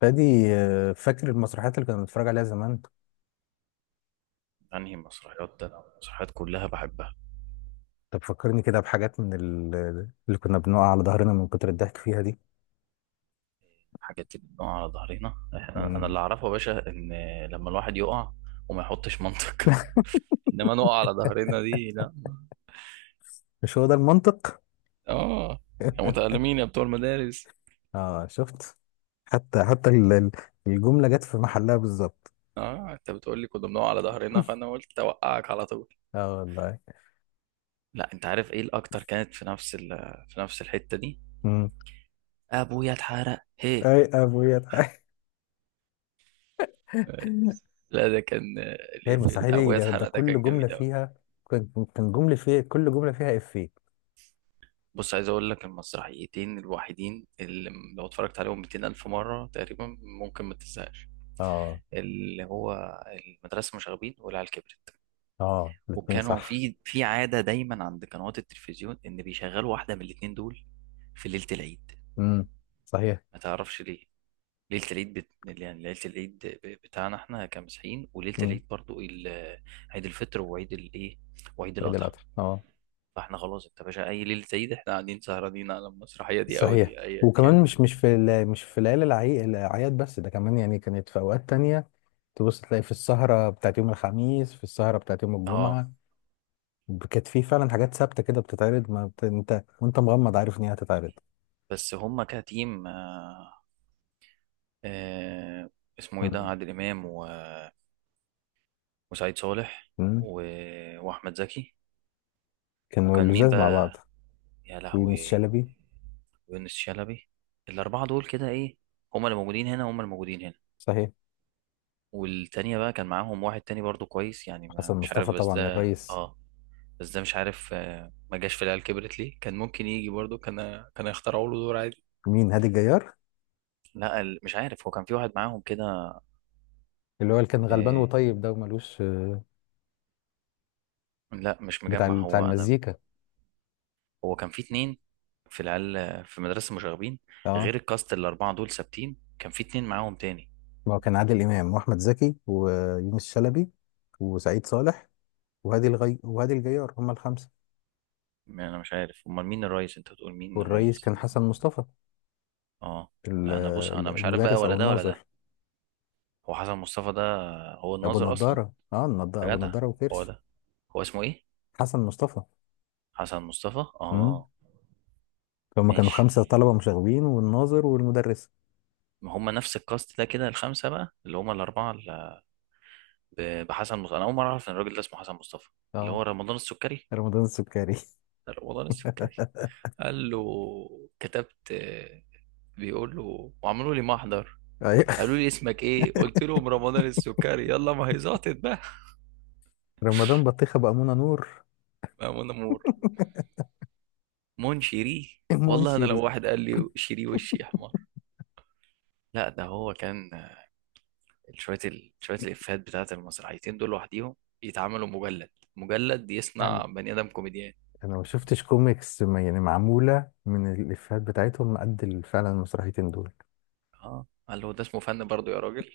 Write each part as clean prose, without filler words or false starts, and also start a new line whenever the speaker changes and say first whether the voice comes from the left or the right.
left: فادي، آه، فاكر المسرحيات اللي كنا بنتفرج عليها زمان؟
right: انهي مسرحيات ده؟ أنا المسرحيات كلها بحبها.
left: طب فكرني كده بحاجات اللي كنا بنقع على ظهرنا من كتر الضحك فيها دي.
right: حاجات اللي بنقع على ظهرنا احنا، انا
left: مم.
right: اللي اعرفه يا باشا ان لما الواحد يقع وما يحطش منطق. انما نقع على ظهرنا دي، لا.
left: مش هو ده المنطق؟
right: اه، يا متألمين يا بتوع المدارس.
left: اه، شفت. حتى الجملة جت في محلها بالظبط.
right: اه، انت بتقول لي كنا بنقع على ظهرنا فانا قلت اوقعك على طول.
left: اه والله.
right: لا، انت عارف ايه الاكتر، كانت في نفس الحتة دي.
left: مم.
right: ابويا اتحرق هي.
left: اي ابويا تعالى.
right: لا، ده كان
left: هي
right: الإفيه
left: المسرحية
right: بتاع
left: دي،
right: ابويا
left: ده
right: اتحرق ده
left: كل
right: كان جميل
left: جملة
right: قوي.
left: فيها، كان كل جملة فيها إفيه.
right: بص، عايز اقول لك المسرحيتين الوحيدين اللي لو اتفرجت عليهم 200 الف مره تقريبا ممكن ما تزهقش.
left: اه.
right: اللي هو المدرسه المشاغبين والعيال كبرت.
left: اه، الاتنين
right: وكانوا
left: صح.
right: في عاده دايما عند قنوات التلفزيون ان بيشغلوا واحده من الاتنين دول في ليله العيد.
left: امم، صحيح.
right: ما تعرفش ليه. ليله العيد يعني ليله العيد بتاعنا احنا كمسيحيين، وليله
left: امم،
right: العيد برضو ال... عيد الفطر وعيد الايه وعيد
left: سيد
right: الاضحى.
left: القطر، اه.
right: فاحنا خلاص انت باشا، اي ليله عيد احنا قاعدين سهرانين على المسرحيه دي او
left: صحيح.
right: دي ايا كان.
left: وكمان مش مش في ليالي الاعياد بس، ده كمان يعني كانت في اوقات تانية. تبص تلاقي في السهرة بتاعت يوم الخميس، في السهرة بتاعت يوم
right: اه.
left: الجمعة. كانت في فعلا حاجات ثابتة كده بتتعرض، ما بت... انت وانت مغمض عارف ان هي هتتعرض.
right: بس هما كتيم. آه، اسمه ايه ده؟
left: مم.
right: عادل امام وسعيد صالح
left: مم.
right: واحمد زكي.
left: كانوا
right: وكان مين
left: اللزاز مع
right: بقى
left: بعض.
right: يا
left: ويونس
right: لهوي؟
left: شلبي.
right: يونس شلبي. الاربعه دول كده، ايه، هما اللي موجودين هنا، هما اللي موجودين هنا.
left: صحيح.
right: والتانية بقى كان معاهم واحد تاني برضو كويس يعني، ما
left: حسن
right: مش عارف
left: مصطفى
right: بس
left: طبعا
right: ده
left: الرئيس.
right: اه. بس ده مش عارف، ما جاش في العيال كبرت ليه؟ كان ممكن يجي برضو، كان يخترعوا له دور عادي.
left: مين؟ هادي الجيار،
right: لا، مش عارف، هو كان في واحد معاهم كده.
left: اللي هو اللي كان غلبان
right: آه،
left: وطيب ده ومالوش
right: لا مش مجمع
left: بتاع
right: هو انا.
left: المزيكا.
right: هو كان في اتنين، في العيال، في مدرسة مشاغبين،
left: اه،
right: غير الكاست الأربعة دول ثابتين كان في اتنين معاهم تاني.
left: ما هو كان عادل امام واحمد زكي ويونس شلبي وسعيد صالح، وهادي الجيار، هما الخمسة.
right: ما أنا مش عارف أمال مين الريس؟ أنت بتقول مين
left: والرئيس
right: الريس؟
left: كان حسن مصطفى.
right: أه.
left: ال-
right: لا أنا بص، أنا مش عارف بقى
left: المدرس
right: ولا
left: أو
right: ده ولا ده.
left: الناظر.
right: هو حسن مصطفى ده هو الناظر أصلا؟ يا
left: أبو
right: جدع،
left: نضارة
right: هو
left: وكرش.
right: ده، هو اسمه إيه؟
left: حسن مصطفى.
right: حسن مصطفى،
left: امم
right: أه.
left: هما كانوا
right: ماشي،
left: خمسة طلبة مشاغبين والناظر والمدرس.
right: ما هما نفس الكاست ده كده، الخمسة بقى اللي هما الأربعة اللي بحسن مصطفى. أنا أول مرة أعرف إن الراجل ده اسمه حسن مصطفى. اللي
left: اه،
right: هو رمضان السكري،
left: رمضان السكري.
right: ده رمضان السكري. قال له كتبت، بيقول له وعملوا لي محضر،
left: أيوة.
right: قالوا لي اسمك ايه؟ قلت لهم رمضان السكري، يلا ما هي زعطت بقى.
left: رمضان بطيخة بأمونة نور.
right: مأمون نور، مون شيري، والله انا لو
left: منشري.
right: واحد قال لي شيري وشي احمر. لا ده هو كان، شويه الافيهات بتاعت المسرحيتين دول لوحديهم يتعملوا مجلد، مجلد
left: يعني
right: يصنع بني ادم كوميديان.
left: أنا ما شفتش كوميكس، يعني معمولة من الإفيهات بتاعتهم قد فعلا المسرحيتين دول.
right: اه، قال له ده اسمه فن برضه يا راجل.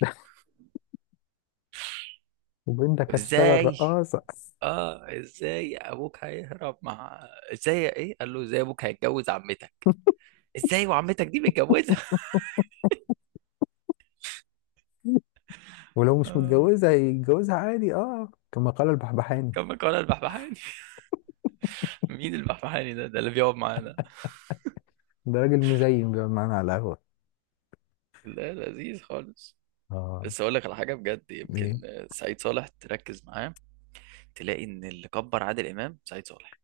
left: وبنتك هتشتغل
right: ازاي؟
left: رقاصة.
right: اه، ازاي ابوك هيهرب مع، ازاي، ايه، قال له ازاي ابوك هيتجوز عمتك، ازاي وعمتك دي متجوزه؟
left: ولو مش
right: آه.
left: متجوزة هيتجوزها عادي، كما قال البحبحاني.
right: كما قال البحبحاني. مين البحبحاني ده اللي بيقعد معانا؟
left: ده راجل مزين بيقعد معانا على القهوة.
right: لا، لذيذ خالص.
left: اه.
right: بس اقول لك على حاجه بجد يمكن،
left: ايه؟
right: سعيد صالح تركز معاه تلاقي ان اللي كبر عادل امام سعيد صالح.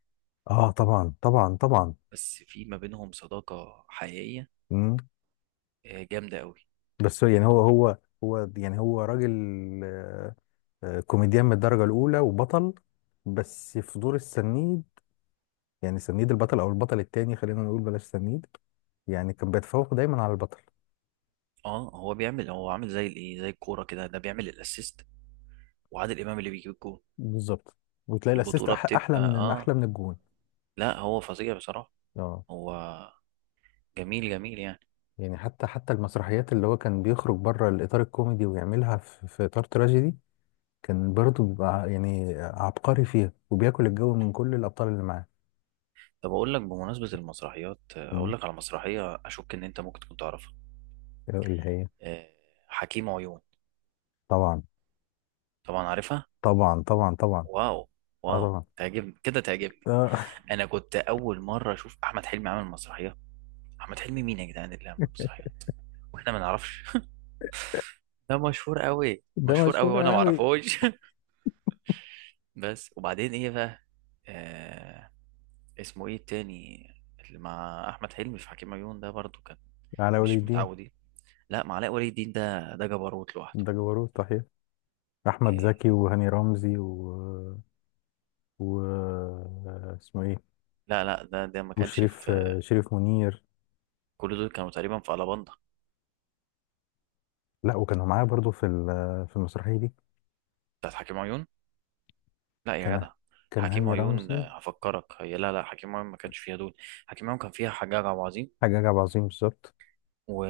left: اه، طبعا طبعا طبعا.
right: بس في ما بينهم صداقه حقيقيه
left: مم.
right: جامده قوي.
left: بس هو يعني هو. هو يعني هو راجل. آه، كوميديان من الدرجة الأولى وبطل، بس في دور السنيد. يعني سنيد البطل أو البطل التاني، خلينا نقول بلاش سنيد. يعني كان بيتفوق دايما على البطل.
right: اه، هو عامل زي الايه، زي الكوره كده، ده بيعمل الاسيست وعادل امام اللي بيجيب الجول.
left: بالظبط. وتلاقي الأسيست
right: البطوله
left: أحلى
right: بتبقى
left: من
right: اه،
left: أحلى من الجون.
right: لا هو فظيع بصراحه،
left: اه،
right: هو جميل جميل يعني.
left: يعني حتى المسرحيات اللي هو كان بيخرج بره الإطار الكوميدي ويعملها في إطار تراجيدي، كان برضه بيبقى يعني عبقري فيها وبياكل الجو من كل الأبطال اللي معاه.
right: طب اقول لك بمناسبة المسرحيات، اقول
left: مم.
right: لك على مسرحية اشك ان انت ممكن تكون تعرفها.
left: اللي هي.
right: آه، حكيم عيون.
left: طبعا
right: طبعا عارفها.
left: طبعا طبعا طبعا.
right: واو،
left: اه
right: واو،
left: طبعا.
right: تعجبني كده، تعجبني.
left: آه،
right: انا كنت اول مرة اشوف احمد حلمي عامل مسرحية. احمد حلمي مين يا جدعان اللي عامل مسرحية واحنا ما نعرفش؟ ده مشهور قوي،
left: ده
right: مشهور قوي
left: مشهور
right: وانا ما
left: قوي.
right: اعرفوش. بس وبعدين ايه بقى؟ آه اسمه ايه التاني، اللي مع احمد حلمي في حكيم عيون ده برضو كان؟
left: على ولي
right: مش
left: الدين.
right: متعودين. لا، ما علاء ولي الدين ده ده جبروت لوحده.
left: ده جبروت صحيح. أحمد
right: إيه،
left: زكي وهاني رمزي و، و... اسمه إيه؟
right: لا لا، ده ما كانش
left: وشريف.
right: في.
left: شريف منير.
right: كل دول كانوا تقريبا في ألاباندا
left: لا، وكانوا معاه برضه في المسرحية دي.
right: بتاعت حكيم عيون. لا يا
left: كان
right: جدع،
left: كان
right: حكيم
left: هاني
right: عيون،
left: رمزي.
right: هفكرك هي، لا لا، حكيم عيون ما كانش فيها دول. حكيم عيون كان فيها حجاج عبد العظيم
left: حاجة جاب عظيم بالظبط.
right: و...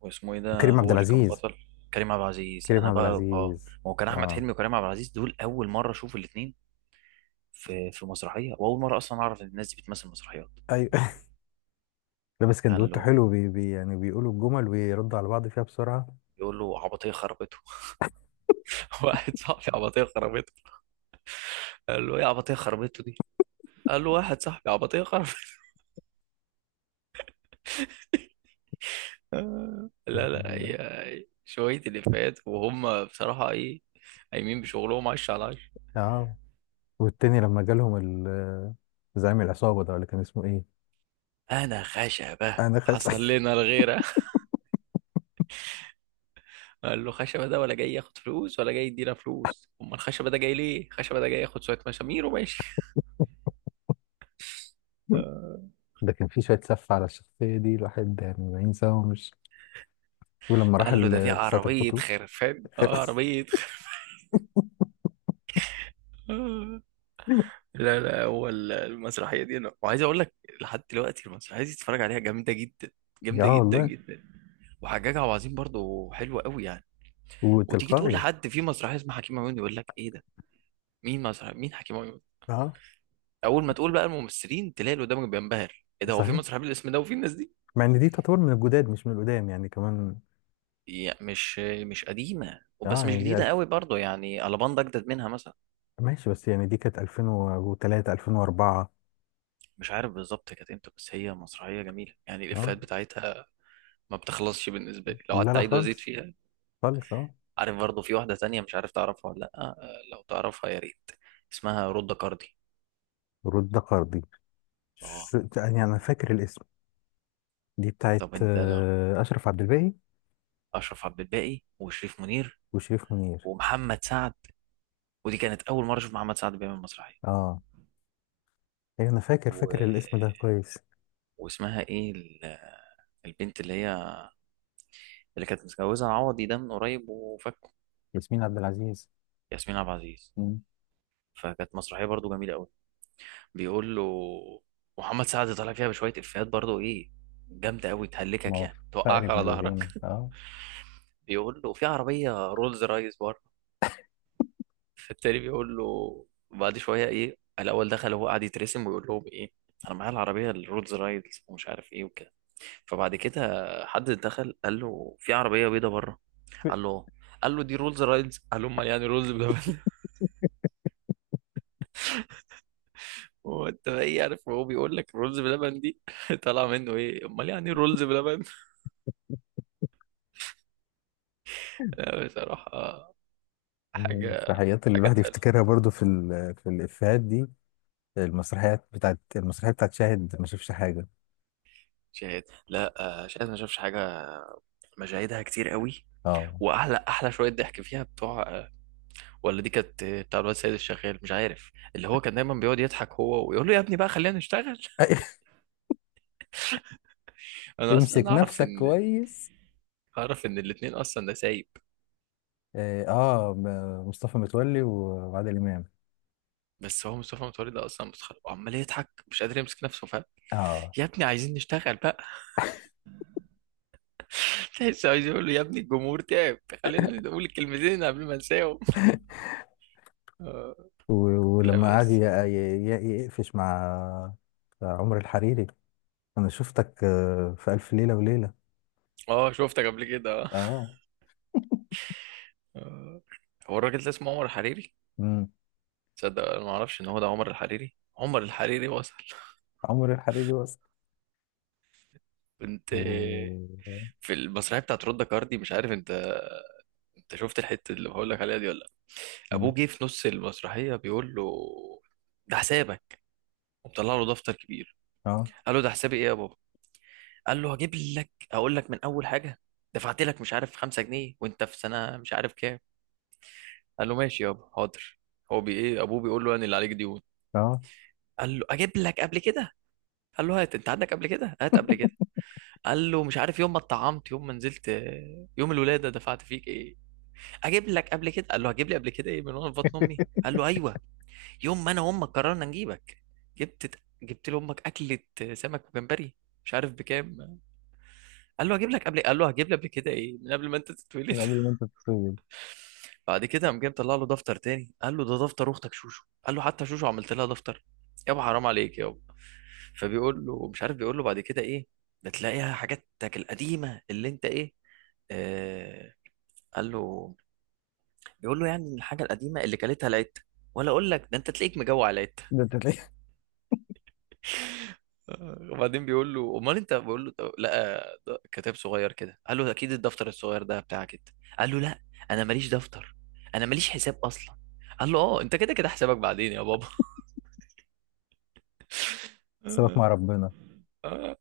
right: واسمه ايه ده
left: كريم عبد
right: هو اللي كان
left: العزيز.
right: بطل؟ كريم عبد العزيز،
left: كريم
right: انا
left: عبد
right: بقى اه،
left: العزيز.
right: ما هو كان احمد
left: اه.
right: حلمي وكريم عبد العزيز دول اول مره اشوف الاثنين في مسرحيه، واول مره اصلا اعرف ان الناس دي بتمثل مسرحيات.
left: ايوه. لابس
right: قال
left: كندوته
right: له
left: حلو بي بي، يعني بيقولوا الجمل ويردوا على بعض فيها بسرعة.
right: يقول له عبطيه خربته. واحد صاحبي عبطيه خربته. قال له ايه عبطيه خربته دي؟ قال له واحد صاحبي عبطيه خربته. لا لا هي، شوية الإفيهات وهم بصراحة إيه، قايمين بشغلهم عش على عش.
left: اه، والتاني لما جالهم ال- زعيم العصابة ده، ولا كان اسمه ايه؟
right: أنا خشبة
left: آه، انا خايف.
right: حصل لنا الغيرة. قال له خشبة ده ولا جاي ياخد فلوس ولا جاي يدينا فلوس؟ أمال الخشبة ده جاي ليه؟ خشبة ده جاي ياخد شوية مشامير وماشي. آه،
left: ده كان في شوية سف على الشخصية دي، الواحد يعني ما ينساهمش. ولما راح
right: قال له ده في
left: ساعة
right: عربية
left: الخطوة.
right: خرفان،
left: خلاص.
right: عربية خرفان. آه، لا لا، هو المسرحية دي أنا وعايز أقول لك، لحد دلوقتي المسرحية دي تتفرج عليها جامدة جدا، جامدة
left: اه
right: جدا
left: والله.
right: جدا. وحجاج عبد العظيم برضه حلو قوي يعني. وتيجي تقول
left: وتلقائي.
right: لحد في مسرحيه اسمها حكيم عيون، يقول لك ايه ده؟ مين حكيم عيون؟
left: اه
right: اول ما تقول بقى الممثلين تلاقي اللي قدامك بينبهر، ايه ده، هو في
left: صحيح.
right: مسرحيه بالاسم ده وفي الناس دي؟
left: مع ان دي تعتبر من الجداد مش من القدام يعني كمان.
right: يعني مش قديمه وبس،
left: اه
right: مش
left: يعني دي.
right: جديده قوي برضه يعني، الاباندا اجدد منها مثلا.
left: ماشي، بس يعني دي كانت 2003 2004.
right: مش عارف بالظبط كانت امتى بس هي مسرحيه جميله يعني،
left: اه،
right: الافيهات بتاعتها ما بتخلصش بالنسبه لي لو
left: لا
right: قعدت
left: لا
right: اعيد وازيد
left: خالص.
right: فيها.
left: خالص اه.
right: عارف برضه في واحده تانية مش عارف تعرفها ولا لا، لو تعرفها يا ريت. اسمها رودة كاردي.
left: رد قرضي.
right: اه،
left: يعني انا فاكر الاسم. دي بتاعت
right: طب انت ده،
left: اشرف عبد الباقي.
right: اشرف عبد الباقي وشريف منير
left: وشريف منير.
right: ومحمد سعد، ودي كانت اول مره اشوف محمد سعد بيعمل مسرحيه،
left: اه، ايه، انا فاكر
right: و...
left: فاكر الاسم ده كويس.
right: واسمها ايه البنت اللي هي، اللي كانت متجوزه عوضي ده من قريب وفكه؟
left: ياسمين عبد العزيز.
right: ياسمين عبد العزيز.
left: مم.
right: فكانت مسرحيه برضو جميله قوي، بيقول له، محمد سعد طالع فيها بشويه افيهات برضو ايه، جامده قوي
left: ما
right: تهلكك
left: هو.
right: يعني،
left: فقر
right: توقعك على
left: ابن
right: ظهرك.
left: الذين، اه.
right: بيقول له في عربيه رولز رايس، فالتاني بيقول له بعد شويه ايه، الاول دخل هو قاعد يترسم ويقول لهم ايه، انا معايا العربيه الرولز رايدز ومش عارف ايه وكده. فبعد كده حد دخل قال له في عربيه بيضه بره، قال له آه. قال له دي رولز رايدز، قال له امال يعني رولز بلبن؟ هو انت بقى ايه عارف، هو بيقول لك رولز بلبن دي؟ طالع منه ايه، امال يعني رولز بلبن؟ لا، بصراحه حاجه،
left: المسرحيات اللي
right: حاجه
left: الواحد
right: تقل.
left: يفتكرها برضو في الافيهات دي. المسرحيات بتاعت المسرحيه بتاعت شاهد ما شافش حاجه.
right: شهاد، لا شهاد ما شافش حاجه، مشاهدها كتير قوي.
left: اه.
right: واحلى، احلى شويه ضحك فيها بتوع ولا دي كانت بتاع الواد سيد الشغال مش عارف، اللي هو كان دايما بيقعد يضحك هو ويقول له يا ابني بقى خلينا نشتغل. انا
left: امسك
right: اصلا اعرف
left: نفسك
right: ان،
left: كويس.
right: الاتنين اصلا نسايب.
left: اه، مصطفى متولي و- وعادل امام.
right: بس هو مصطفى متولي ده اصلا متخلف وعمال يضحك مش قادر يمسك نفسه فاهم،
left: اه.
right: يا ابني عايزين نشتغل بقى. تحس عايز يقول له يا ابني الجمهور تعب خلينا نقول الكلمتين قبل ما انساهم. آه،
left: و-
right: لا
left: ولما قعد
right: بس،
left: يقفش مع، مع عمر الحريري. انا شفتك في الف ليله وليله.
right: اه شفتك قبل كده. آه.
left: اه.
right: آه. هو الراجل ده اسمه عمر الحريري؟
left: امم.
right: تصدق انا ما اعرفش ان هو ده عمر الحريري، عمر الحريري وصل.
left: عمر الحريري وصل.
right: كنت
left: و...
right: في المسرحيه بتاعت رودا كاردي، مش عارف انت شفت الحته اللي بقول لك عليها دي ولا لا؟
left: مم.
right: ابوه جه في نص المسرحيه بيقول له ده حسابك، ومطلع له دفتر كبير.
left: اه.
right: قال له ده حسابي ايه يا بابا؟ قال له هجيب لك اقول لك من اول حاجه، دفعت لك مش عارف 5 جنيه وانت في سنه مش عارف كام. قال له ماشي يابا حاضر. هو بي ايه، ابوه بيقول له انا اللي عليك ديون.
left: اه.
right: قال له اجيب لك قبل كده. قال له هات انت عندك قبل كده، هات قبل كده. قال له مش عارف يوم ما اتطعمت، يوم ما نزلت، يوم الولاده دفعت فيك ايه. اجيب لك قبل كده. قال له هجيب لي قبل كده ايه من وانا في بطن امي؟ قال له ايوه، يوم ما انا وامك قررنا نجيبك، جبت لامك اكله سمك وجمبري مش عارف بكام. قال له هجيب لك قبل، قال له هجيب لي قبل كده ايه؟ من قبل ما انت تتولد.
left: من قبل ما انت تتخيل.
right: بعد كده قام جاي مطلع له دفتر تاني، قال له ده دفتر اختك شوشو. قال له حتى شوشو عملت لها دفتر؟ يابا حرام عليك يابا. فبيقول له مش عارف، بيقول له بعد كده ايه، ده تلاقيها حاجاتك القديمه اللي انت ايه، آه قال له، بيقول له يعني ان الحاجه القديمه اللي كلتها العته، ولا اقول لك ده انت تلاقيك مجوع العته.
left: ده انت تلاقيه.
right: وبعدين بيقول له امال انت، بقول له لقى كتاب صغير كده، قال له اكيد الدفتر الصغير ده بتاعك انت. قال له لا، انا ماليش دفتر، انا ماليش حساب اصلا. قال له اه، انت كده كده حسابك بعدين يا بابا.
left: سيبك مع ربنا.
right: آه.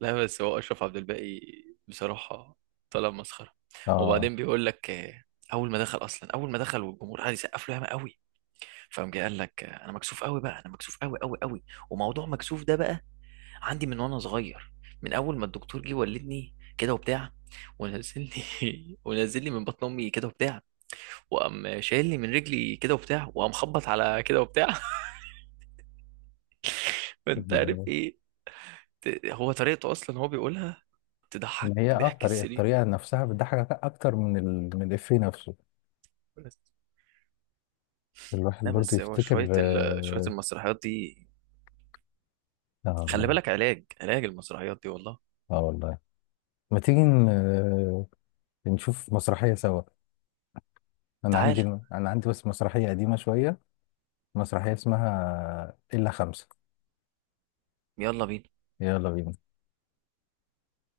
right: لا بس هو اشرف عبد الباقي بصراحه طلع مسخره.
left: اه.
right: وبعدين بيقول لك، اول ما دخل اصلا، اول ما دخل والجمهور قعد يسقف له ياما قوي، فقام جاي قال لك انا مكسوف قوي بقى، انا مكسوف قوي قوي قوي، وموضوع مكسوف ده بقى عندي من وانا صغير، من اول ما الدكتور جه ولدني كده وبتاع، ونزل لي ونزل لي من بطن امي كده وبتاع، وقام شايل لي من رجلي كده وبتاع، وقام خبط على كده وبتاع. فانت عارف ايه، هو طريقته اصلا هو بيقولها تضحك
left: ما هي،
right: ضحك
left: الطريقه
right: السرير.
left: الطريقه نفسها بتضحك اكتر من الافيه نفسه.
right: بس،
left: الواحد
right: لا
left: برضه
right: بس هو
left: يفتكر،
right: شويه
left: اه.
right: المسرحيات دي،
left: آه
right: خلي
left: والله.
right: بالك، علاج، علاج المسرحيات دي والله.
left: اه والله. ما تيجي نشوف مسرحية سوا. أنا عندي
right: تعال،
left: أنا عندي بس مسرحية قديمة شوية. مسرحية اسمها إلا خمسة.
right: يلا بينا.
left: يلا بينا.